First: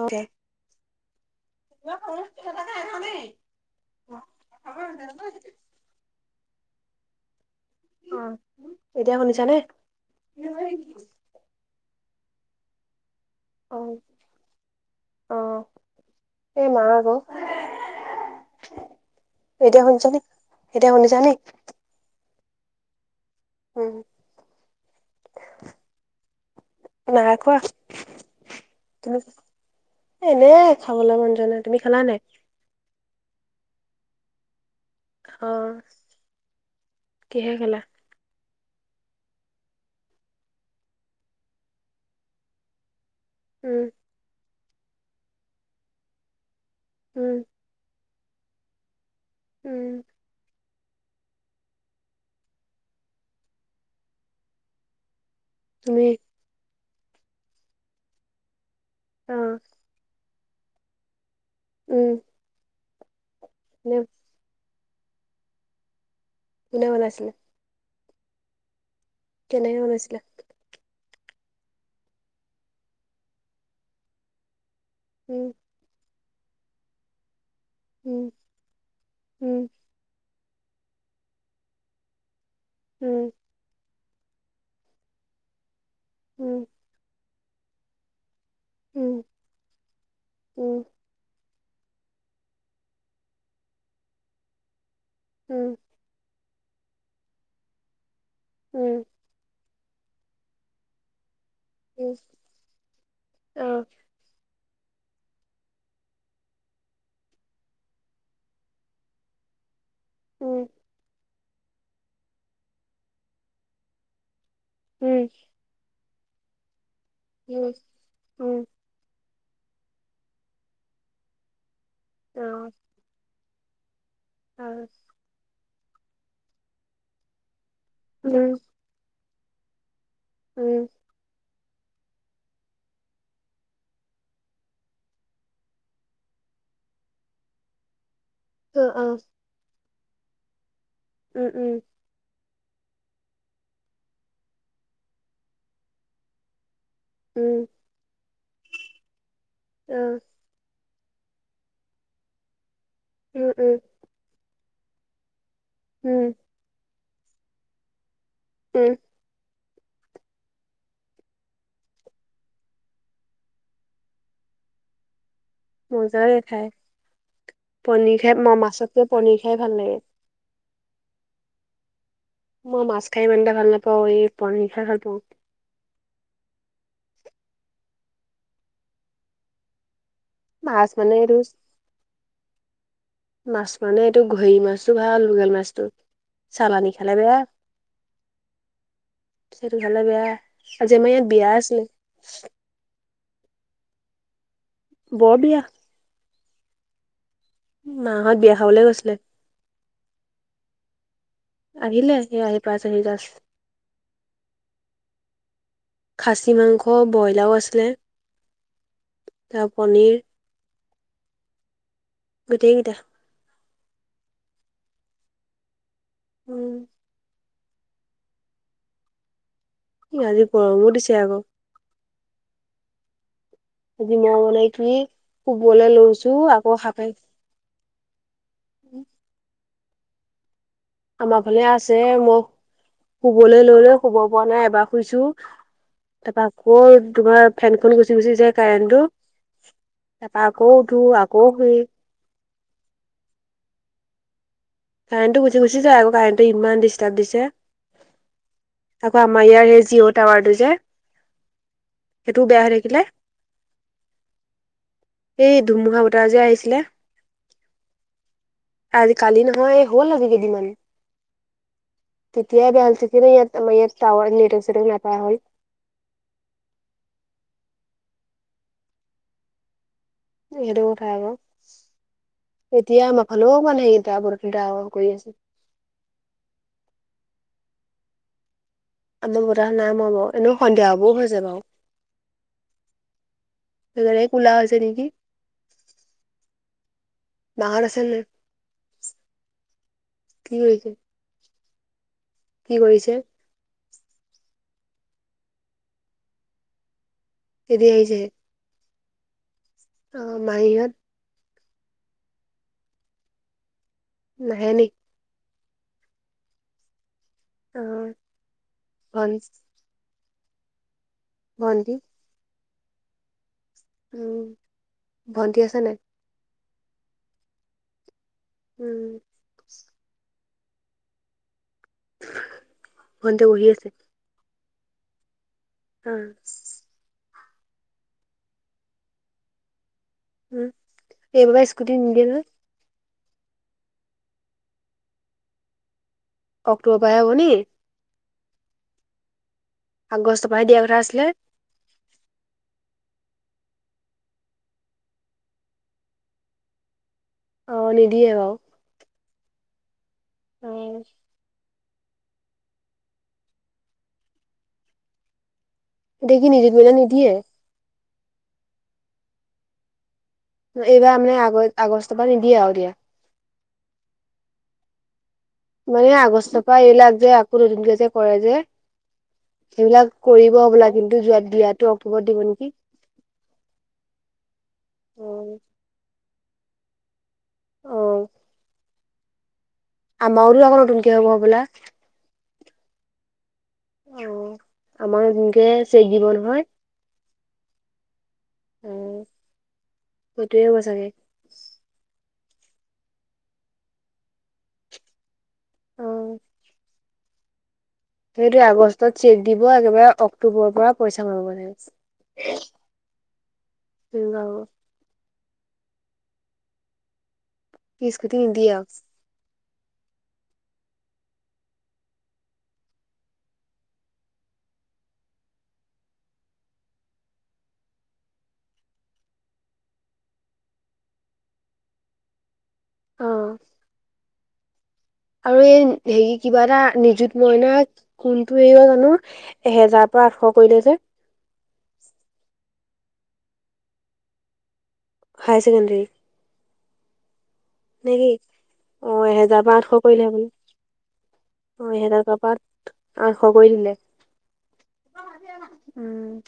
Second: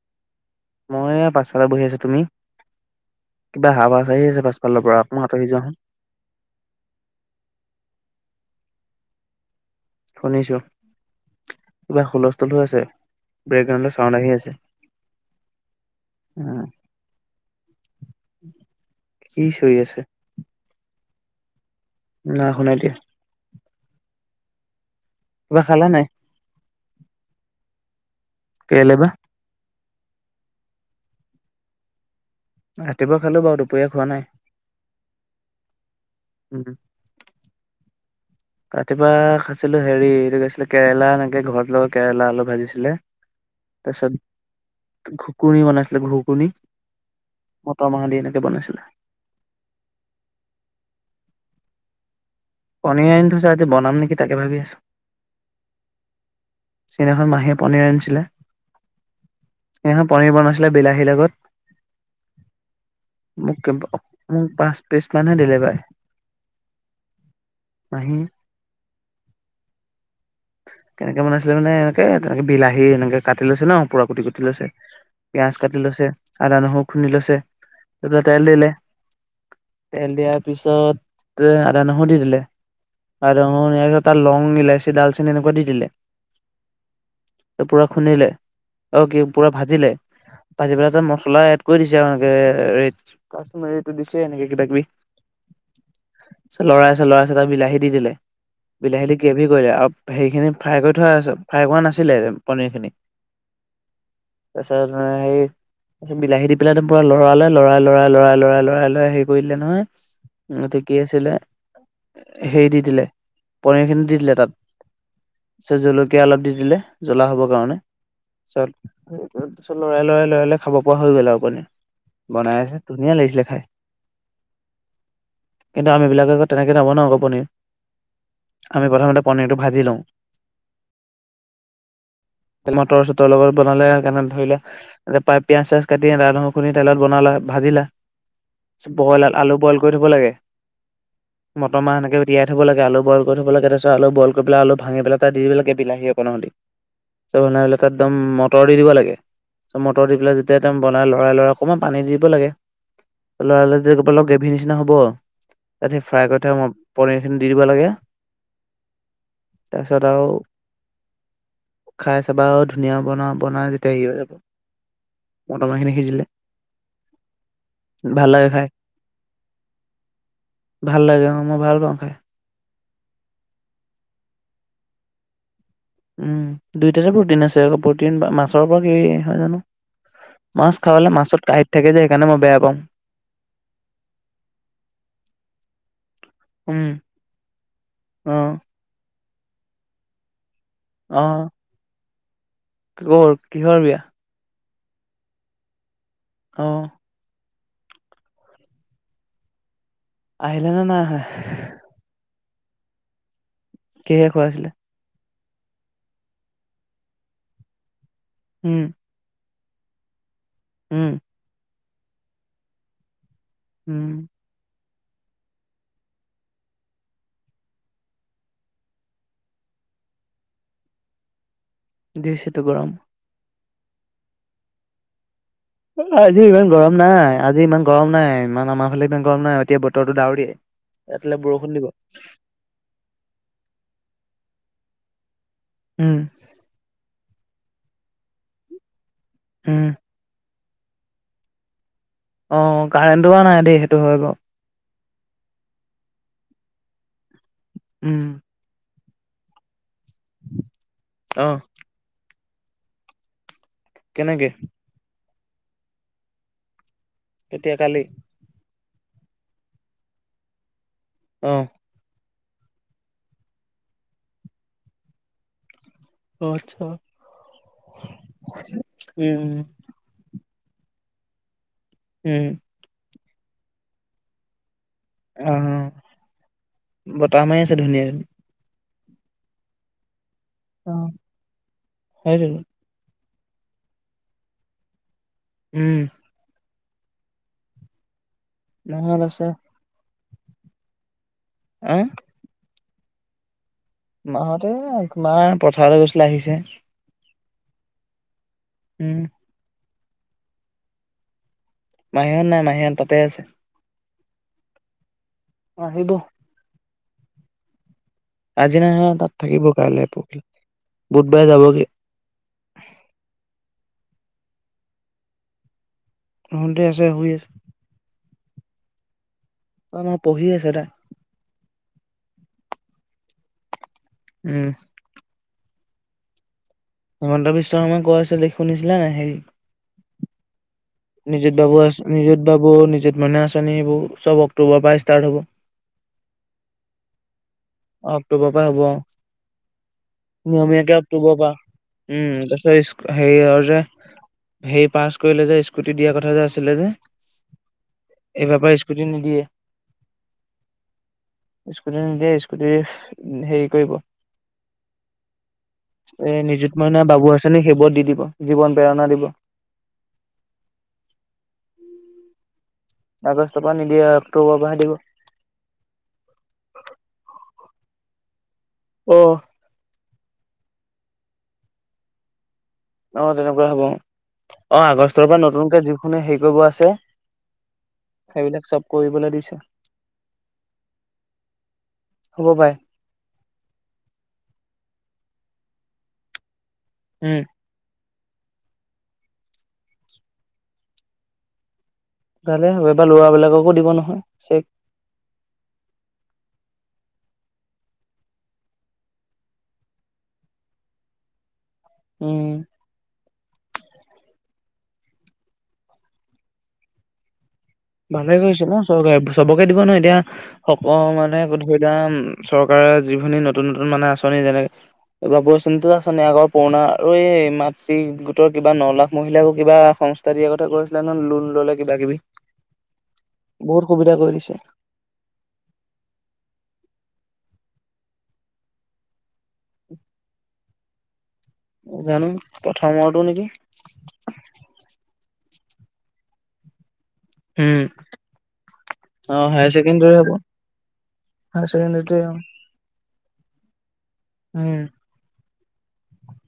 অঁ। মই পাছফালে বহি আছো, তুমি? কিবা আৱাজ আহি আছে পাছালৰ পৰা অলপ আতৰি যোৱা চোন। উম, এতিয়া শুনিছ নে? শুনিছো কিবা হুলস্থুল হৈ আছে। ব্ৰেক অ গাউণ্ডখি আছে উ এই মা আকৌ [inaudible] কি চৈ এতিয়া আছে? শুনিছানে এতিয়া শুনিছা নি? নাই শুনাই দিয়া। উম। কিবা খালা নাই নাইখোৱা, কেৰেলা বা তুমি? এনে খাবলৈ মন যোৱা নাই, তুমি খেলা নাই? ৰাতিপুৱা খালো বাৰু দুপৰীয়া খোৱা নাই। অ' উম কিহে খালা? ৰাতিপুৱা খাইছিলো হেৰি এইটো গৈছিলে কেৰেলা এনেকে ঘৰত লগা কেৰেলা আলু ভাজিছিলে। উম তাৰপিছতবনাইছিলে ঘুকুনিী [inaudible] উম মটৰ মঙালি এনেকে বনাইছিলে [inaudible] উম। পনীৰ আনি থৈছে আজি বনাম নেকি তাকে ভাবি আছো। তুমি? চিদিখন মাহীয়ে পনিৰ আনিছিলে, অ সেইদিনাখন পনিৰ বনাইছিল বিলাহীৰ লগত। উম। মোক কোনে - মোক পাঁচ পিচ মানহে দিলে পাই। কোনে বনাইছিলে? মাহী। কেনেকে বনাইছিলে কেনেকে বনাইছিলে মানে এনেকে তেনেক বিলাহী এনেক কাটিলৈছে ন পুৰা কুটি কুটি লৈছে উম পিয়াজ কাটি লৈছে আদা নহৰু খুন্দি লৈছে তাপা উম তেল দিলে উম তেল দিয়াৰ পিছত আদা নহয় দি দিলে উম আৰু তাৰ লং ইলাচি ডালচেনি এনেকুৱা দি দিলে উম পুৰা খুন্দিলে উম অ উম কি পুৰা ভাজিলে ভাজি উম পেলাই তাত মচলা এড কৈ দিছে এনেকে কাষ্টমাৰটো দিছে এনেকে কিবা কিবি উম মাজত লৰাই আছে লৰাই আছে ত বিলাহী দি দিলে উম বিলাহী দি গ্ৰেভি কৰিলে সেৰিখিনি ফ্ৰাই কৰি থোৱা ফ্ৰাই কৰা উম নাছিলে পনীৰ খিনি অ তাছত সেই তাৰপিত বিলাহী দি পেলাই একদম পুৰা লৰালে লৰাই লৰাই লৰাই লৰাই লৰাই লৰাই হেৰি কৰি দিলে নহয় উম উ মই এতিয়া কি আছিলে হে দি দিলে পনিৰ খিনি দি দিলে তাত উম তাছত জলকীয়া অলপ দি দিলে জ্বলা হ'বৰ উম কাৰণে উম চত সেই তাৰ পিছত লৰাই লৰাই লৰাই খাব পৰা হৈ গ'ল আৰু মানে বনাই আছে ধুনিয়া লাগিছিলে খাই উ কিন্তু আমি বিলাক আকৌ তেনেকৈ নবনাও আক'পনীৰ উম আমি প্ৰথমে পনীৰটো ভাজি লওঁ উম মটৰ চটৰ লগত বনালে সেইকাৰণে ধৰিলে এতে পায় পিয়াজ চিয়াজ কাতি আদা নহৰুখিনি তেলত বনালে ভাজিলে অ বইলল আলু বইল কৰি থব লাগে উম উম মটৰ মাহ সেনেকে তিয়াই থব লাগে আলু বইল কৰি থব লাগে তাৰপিত আলু বইল কৰি পেলাই আলু ভাঙি পেলাই তাত দি দিব লাগে বিলাহী অকণ দি চব উম সেনাই তাত একদম মটৰ দি দিব লাগে চ অ', মটৰ দি পেলাই য তেতিয়া বনাই লৰাই লৰা অকমান পানী দিব লাগে উম, লৰাই উম, লৰাই যে অলপ গ্ৰেভীৰ নিচিনা হ'ব তা সেই ফ্ৰাই উম, কৰি থাই পনীৰখিনি দি দিব লাগে উম তাৰপিছত আৰু খাই চাবা আৰু ধুনীয়া বনোৱা বনাই যেতিয়া হেৰি হৈ যাব মটৰ মাহখিনি সিজিলে মজাৰে খাই পনিৰ ভাল খাই লাগে ম মাছতকে পনিৰ খাই ভাল লাগে ভাল লাগে অ মই ভাল পাওঁ খাই মই মাছ খাই ইমানে এটা ভাল নাপাওঁ এই পনীৰ খাই ভাল পাওঁ উম দুইটাতে প্ৰটিন আছে আকৌ প্ৰটিন মাছৰ কণীৰ পৰা কি হয় জানো মাছ খাবেলে মানে এইটো মাছত কাইট থাকে যে সেইকাৰণে মই বেয়া পাওঁ মাছ মানে এইটো ঘৰি মাছটো ভাল লোগেল মাছটো চালানী খালে বেয়া অঁ সেইটো ভালে বেয়া আজি আমাৰ ইয়াত বিয়া আছিলে অ কিহৰ বিয়া বৰ বিয়া অঁ মাহত বিয়া খাবলে গৈছিলে। আহিলে নে নাই আহিলে স আহি পাঁছ আহি যাজ কিহে খোৱাই আছিলে। খাছী মাংস ব্ৰইলাৰও আছিলে। উম তাৰ পনীৰ উম গোটেই কেইটা উম উম আজি গৰমো দিছে আক দিছে টো গৰম আজি ম বনাই থি শুবলৈ লৈছো আজি ইমান আকৌ গৰম হাৰ পাই নাই আজি ইমান গৰম নাই ইমান আমাৰ ফালে ইমান গৰম নাই এতিয়া বতৰটো ডাউৰি আমাৰ ফালে আছে মোক শুবলৈ ললে শুব পোৱা নাই এবাৰ শুইছো উম ত আকৌ তোমাৰ ফেন খ গুচি গুচিছে কাৰেণ্টটো উম তাৰপা আকৌ উঠো আকৌ শুওঁ। অ', কাৰেণ্ট বাৰু নাই দেই, সেইটো হয় বাৰু। কাৰেণ্টটো গুচি গুচি যায় আকৌ, কাৰেণ্টটো ইমান ডিষ্টাৰ্ব দিছে। উম। আকৌ আমাৰ ইয়াৰ সেই জিঅ' টাৱাৰটো যে, অ সেইটোও বেয়া হৈ থাকিলে। কেনেকে? এই ধুমুহা বতাহ যে আহিছিলে। কেতিয়া? কালি? কালি, কালি নহয়, এই হ'ল আজি কেইদিনমান। অহ। তেতিয়াই বেয়া হ'ল, আমাৰ ইয়াত টাৱাৰ নেটৱৰ্ক সেটৱৰ্ক নোপোৱা হ'ল। অ', আতছা। উম। এই এইটো কথাই অঁ। উম। এতিয়া আমাৰ ফালেও মানে এতিয়া বৰ ডাৱৰ কৰি আছে। অ', অ', বতাহ মাৰি আছে ধুনীয়া ধু- আমাৰ বতাহ নাই মৰা বাৰু, এনেই সন্ধিয়া অ হ'বও হৈছে বাৰু। সেইটোৱেই সেইকাৰনেহে কুলা হৈছে নেকি। উম। মা হত আছে নে নাই? মা হত আছে। কি কৰিছে? আহ? কি কৰিছে? মা হঁতে মা পথাৰলৈ গৈছিলে আহিছে। এতিয়া আহিছেহে। উম। অ', আমাৰ ইয়াত মাহীহত নাই, মাহীহত তাতেই আছে। নাহে নি? [inaudible] অঁ! আহিব। [inaudible] অঁ! [inaudible] আজি নাহে তাত থাকিব কাইলৈ, পৰশিলে। বুধবাৰে যাবগে। ভন্টি [inaudible] উম! ভণ্টি আছে নাই? [inaudible] ভণ্টি আছে, শুই আছে। [inaudible] উম। [inaudible] অঁ! নহয় পঢ়ি আছে তাই। [inaudible] [inaudible] ভণ্টিয়ে পঢ়ি আছে। উম। [inaudible] অহ। [inaudible] হিমন্ত বিশ্ব শৰ্মাই কৈ আছিল যে শুনিছিলা নে নাই হেৰি [inaudible] উম নিজুত এইবাৰ বাবু স্কুটি আঁচনি, নিদিয়ে নিজুত নহয় বাবু, নিজুত মইনা আঁচনি এইবোৰ চব অক্টোবৰৰ পৰাই ষ্টাৰ্ট হ'ব। [inaudible] অক্টোবৰৰ পৰাহে হ'ব নেকি? [inaudible] অক্টোবৰৰ পৰা হ'ব আগষ্টৰ অহ। পৰাহে দিয়া কথা নিয়মীয়াকে আছিলে অক্টোবৰৰ পৰা। [inaudible] উম! তাৰপিছত [inaudible] হেৰিয়ৰ যে হেৰি পাছ কৰিলে যে স্কুটি দিয়াৰ কথা যে আছিলে যে? [inaudible] অ নিদিয়ে বাৰু এইবাৰ পৰা স্কুটি নিদিয়ে। [inaudible] উম। [inaudible] স্কুটি নিদিয়ে, স্কুটি হেৰি কৰিব। [inaudible] এতিয়া এই কি নিযুত মইনা, নিদিয়ে বাবু আঁচনি সেইবোৰত দি দিব। জীৱন প্ৰেৰণা দিব। [inaudible] এইবাৰ আমি [inaudible] আগ আগষ্টৰ পৰা নিদিয়ে আৰু এতিয়া। আগষ্টৰ পৰা নিদিয়ে [inaudible] অক্টোবৰ পৰাহে দিব। [inaudible] এয়া আগষ্ট পৰা এইবিলাক যে আকৌ নতুন কে যে কৰে যে [unintelligible] অ! [inaudible] সেইবিলাক কৰিব হবলা কিন্তু যোৱা দিয়াতো অক্টোবৰত দিব নেকি? [inaudible] অঁ! তেনেকুৱা হ'ব। অঁ! আগষ্টৰ পৰা অ নতুনকে যিখোনে হেৰি কৰিব আছে [inaudible] অ [inaudible] সেইবিলাক চব কৰিবলৈ দিছে। আমাৰটো আকৌ নতুনকে হ'ব হ'বলা? হ'ব পাই [inaudible] [inaudible] অঁ! আমাৰ নতুন কে চেগ দিব নহয়? উম। [inaudible] অঁ! সেইটোৱেই হ'ব চাগে। [inaudible] ভালে হ'ব। এইবাৰ ল'ৰাবিলাককো দিব নহয় চেক। [inaudible] অ সেইটোৱে আগষ্টত চেক দিব একেবাৰে অক্টোবৰৰ পৰা পইচা পাব মানে। [inaudible] উম। [inaudible] [inaudible] শূণ্য হ'ব। [inaudible] ভালে কৰিছে নিদিয়ে ন আৰু চৰকাৰে চবকে দিব নহয় এতিয়া। [inaudible] [inaudible] মানে ধৰি লোৱা চৰকাৰৰ যিখিনি নতুন-নতুন মানে আঁচনি যেনেকে [inaudible] বাবু আঁচনিটো আঁচনি, আগৰ পুৰণা আৰু এই মাতৃ গোটৰ কিবা ন লাখ মহিলাকো কিবা সঙ্গ [inaudible] [inaudible] দিয়া কথা কৈ আছিলে ন লোন ল'লে কিবাকিবি। [inaudible] অ বহুত সুবিধা কৰি দিছে। [inaudible] আৰু এই হেৰি কিবা এটা নিযুত মইনা কোনটো এৰিব [inaudible] জানো? এহেজাৰ পৰা আঠশ কৰিলে যে? [inaudible] জানো প্ৰথমৰটো নেকি? [inaudible] হাই চেকেণ্ডেৰী কি উম অ এহেজাৰৰ পৰা আঠশ হাইছেকেণ্ডাৰী কৰিলে হব হবলা হাই চেকেণ্ডেৰী টোৱে অ আতশ কৰি দিলে উম উম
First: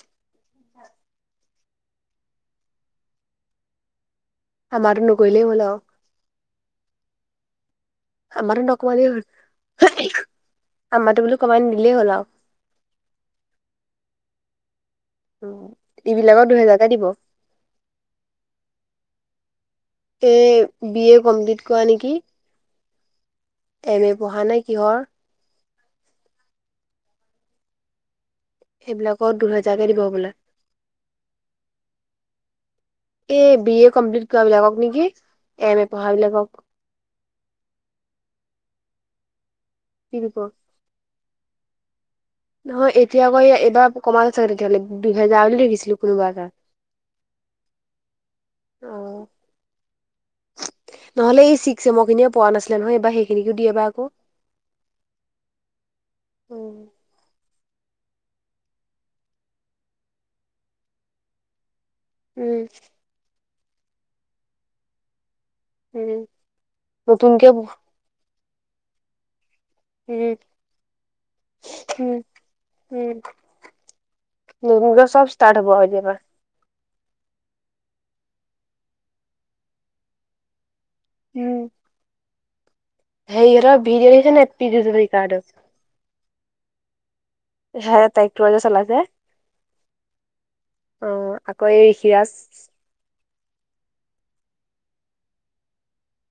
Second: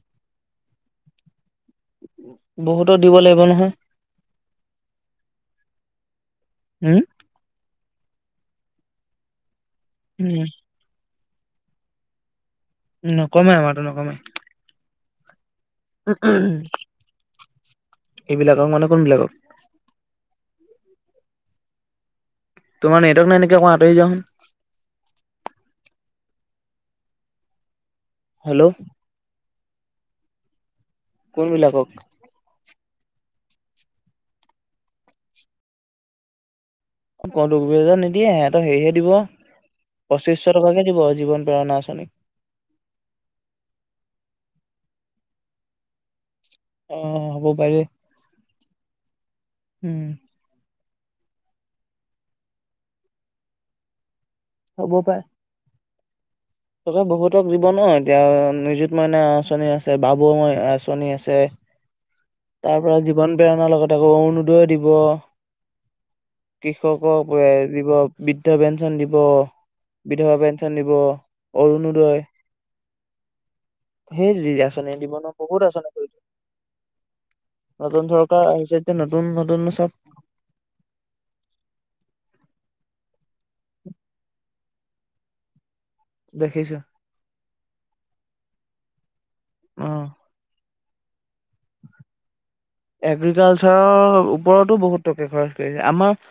বহুতক দিব লাগিব নহয় আমাৰটো নকৰিলেই হ'ল আও হম আমাৰটো নকমালেই হ'ল উম আমাটো বোলো কমাই নিদিলেই হল আৰু নকমাই আমাৰটো নকমাই উম ইবিলাকৰ দুহেজাৰকে দিব ইবিলাকক মানে কোনবিলাকক এ বি এ কমপ্লিট কৰা নেকি তোমাৰ নেটৱৰ্ক নাই নি এম এ পঢ়া নে কিহৰ হেল্ল সেইবিলাকত দুহেজাৰকে দিব বোলে কোনবিলাকক এ বি এ কমপ্লিট কৰা বিলাকক নেকি এম এ পঢ়া বিলাকক দুবি হেজা নিদিয়ে সিহতৰ হেৰিহে দিব কি দিব পঁচিশ টকাকে দিব জীৱন প্ৰেৰণা আছ নি নহয় এতিয়া আকৌ এইবাৰ কমালে ছাগে তেতিয়াহ'লে দুহেজাৰ বুলি দেখিছিলো কোনোবা এটা অ হ'ব পাৰে অ উম নহলে এই চিক ছেমৰ খিনিয়ে পোৱা নাছিলে নহয় এইবাৰ সেইখিনিকো দিয়ে বা আক। হ'ব পাৰে। উম তে বহুতক দিব ন এতিয়া নিজুত মইনা আঁচনি আছে বাবু মই আঁচনি আছে। তাৰ পৰা জীৱন প্ৰেৰণাৰ লগতে আকৌ অৰুণোদয় দিব। উম কৃষকৰ নতুনকে উম দিব। বৃদ্ধ পেঞ্চন দিব বিধৱা উম পেঞ্চন দিব। অৰুণোদয় উম সেই আচনি নতুনকে দিব চব ন ষ্টাৰ্ট বহুত হ'ব আৰু আঁচনি এতিয়াৰ দিব। পৰা নতুন চৰকাৰ আহিছে যেতিয়া নতুন নতুন চব উম,। হেৰী হঁতৰ ভিডিঅ দেখিচ নাই পিউজ হাজৰিকা হঁতৰ। দেখিছো। হে তাইকটো চলাই যে অ' অ' আকৌ এই ঋষিৰাজ এগ্ৰিকালচাৰৰ ওপৰতো বহুত টকা খৰচ কৰিছে আমাৰ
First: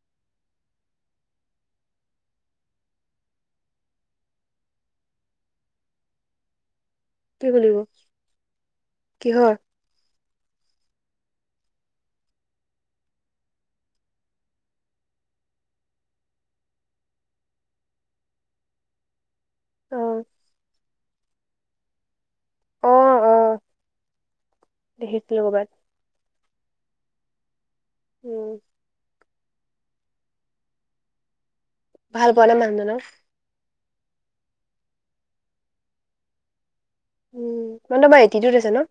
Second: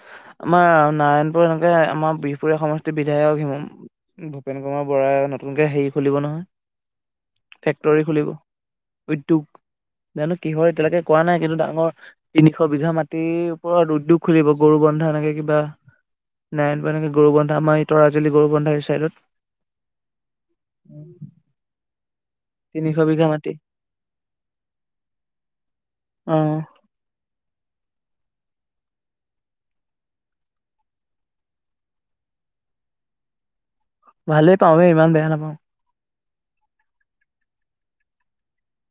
আমাৰ নাৰায়ণপুৰ এনেকে আমাৰ বিহপুৰীয়া সমষ্টিৰ বিধায়ক হি ভূপেন কুমাৰ বৰাই নতুনকে হেৰি খুলিব নহয়। কি বুলিব ফেক্টৰী খুলিব উদ্যোগ কিহৰ জানো কিহৰ এতিয়ালৈকে কৰা নাই কিন্তু ডাঙৰ তিনিশ বিঘা মাটিৰ ওপৰত উদ্যোগ খুলিব গৰু বন্ধা এনেকে কিবা। নাই এনে গৰু বন্ধা আমাৰ তৰাজলী গৰু বন্ধা এই চাইডত। অ তিনিশ বিঘা মাটি। খেতি কৰিবা অ উম ভাল পাওঁ নে মানুহ জনক ভালে পাওঁৱে ইমান বেয়া নাপাওঁ। উম মানুহটো বৰ এটিটোত আছে ন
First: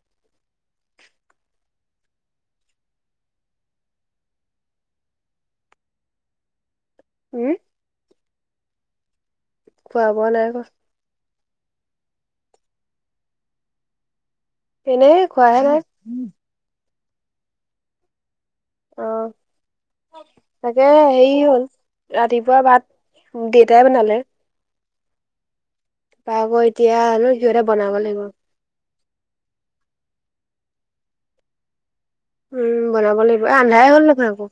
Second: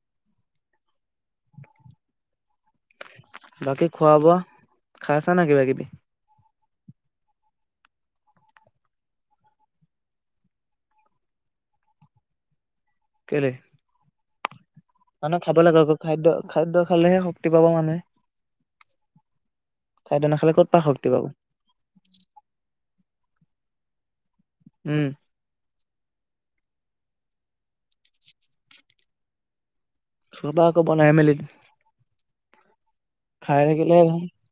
বাকী খোৱা বোৱা খাই আছা নাই কিবা কিবি হুম খোৱা বোৱা নাই কৰা। কেলে এনেই মানে খাব খোৱাহে নাই লাগে আক খাদ্য খাদ্য খালেহে শক্তি পাব মানুহে। অ' খাদ্য নাখালে ক'ত পা তাকে শক্তি পাব হেৰি হ'ল ৰাতিপুৱা ভাত দেউতাই বনালে। উম বা আকৌ এতিয়া আৰু সিহঁতে বনাব লাগিব। খাবা আক বনাই মেলি উম বনাব লাগিব এ খাই আন্ধাৰে থাকিলে হ'ল দেখোন আকৌ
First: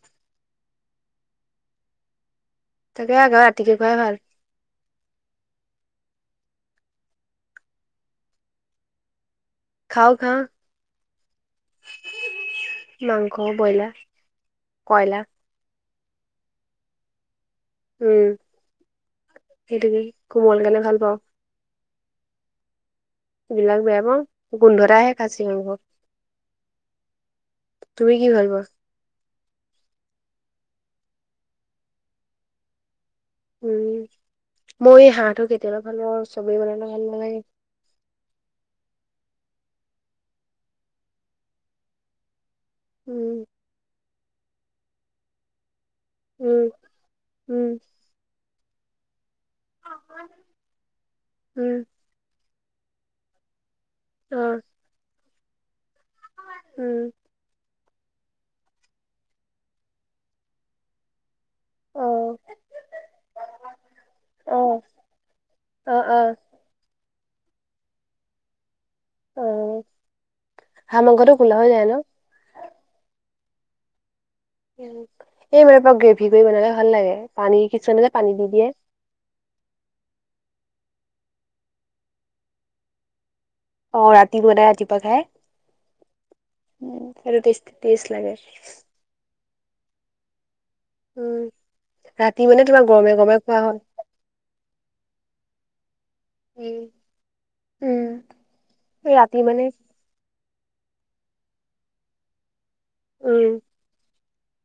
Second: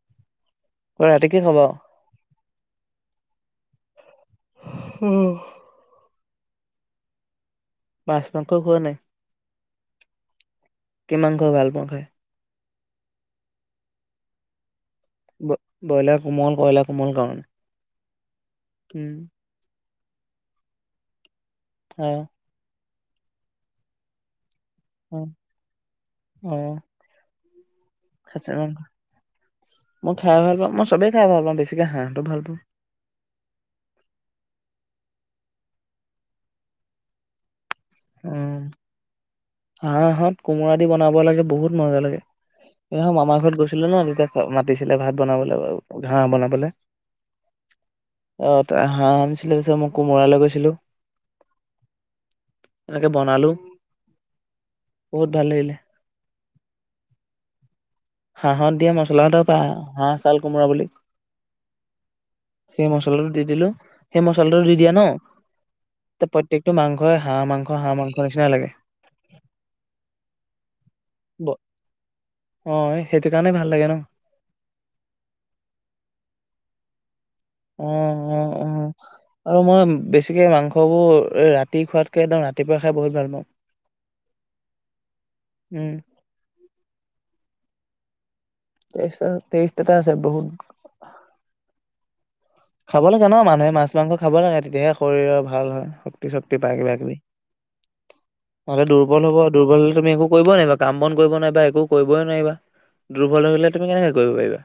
ৰাতি কি খাবা তাকে আকৌ ৰাতিকে খোৱাই ভাল। উম মাছ মাংস খোৱা নাই খাও খাওঁ। কি মাংস ভাল পোৱা খাই মাংস ব্ৰইলাৰ কয়লা। ব ব্ৰইলাৰ কোমল কইলাৰ কোমল কাৰণে। উম উম সেইটোকে কোমল কাৰণে ভাল পাওঁ। হয় এইবিলাক বেয়া পাওঁ গোন্ধ এটা আহে অ', খাচি মাংস। অ', তুমি কি ভাল খাচী পোৱা মাংস মই খাই ভাল পাওঁ মই চবে খাই ভাল পাওঁ বেছিকে হাঁহটো ভাল পাওঁ উম মই এই হাঁহটো কেতিয়াবা ভাল পাওঁ আৰু চবেই বনালে ভাল নালাগে অ হাঁহ হক কোমোৰা দি বনাব লাগে বহুত মজা লাগে এ মামাৰ উম ঘৰত গৈছিলো ন তেতিয়া মাতিছিলে ভাত বনাবলে বাৰু ঘাঁহ বনাবলে উম উম অ ত হাঁহ আনিছিলে যে মই কোমোৰা লৈ গৈছিলোঁ উম তাকে বনালো অ বহুত ভাল লাগিলে উম হাঁহত দিয়া মচলা এটাৰ পায় হাঁহ চাল কোমোৰা বুলি অ সেই মছলাটো দি দিলো সেই মছলাটো অ দি দিয়া ন অ অ প্ৰত্যকটো মাংসই হাঁহ মাংস হাঁহ মাংসৰ নিচিনা লাগে অ হাঁহ মাংসটো কোলা ব- হৈ যায় ন অ' সেইটো কাৰণেই ভাল লাগে ন'? [unintelligible] গ্ৰেভি কৰি বনালে ভাল লাগে। পানী কিছুমানে যে পানী দি দিয়ে [unintelligible] আৰু মই বেছিকে মাংসবোৰ ৰাতি খোৱাতকে [unintelligible] ৰাতিপুৱা খাই বহুত ভাল পাওঁ। অ' ৰাতি বনাই ৰাতিপুৱা খাই, উম, [unintelligible] টেষ্ট লাগে। টেষ্ট আ, টেষ্ট এটা আছে বহুত। উম, ৰাতি মানে তোমাৰ খাব গৰমে লাগে ন গৰমে খোৱা মানুহে হ'ল। মাছ মাংস খাব লাগে তেতিয়াহে শৰীৰৰ ভাল হয়। পিছত কিবা উম কিবা কিবি, উম নহ'লে দুৰ্বল হ'ব, ৰাতি মানে দুৰ্বল হ'লে তুমি একো কৰিবই নোৱাৰিবা, কাম বন কৰিব নোৱাৰিবা, একো কৰিবই নোৱাৰিবা। দুৰ্বল উম হৈ গলে তুমি কেনেকে কৰিব পাৰিবা।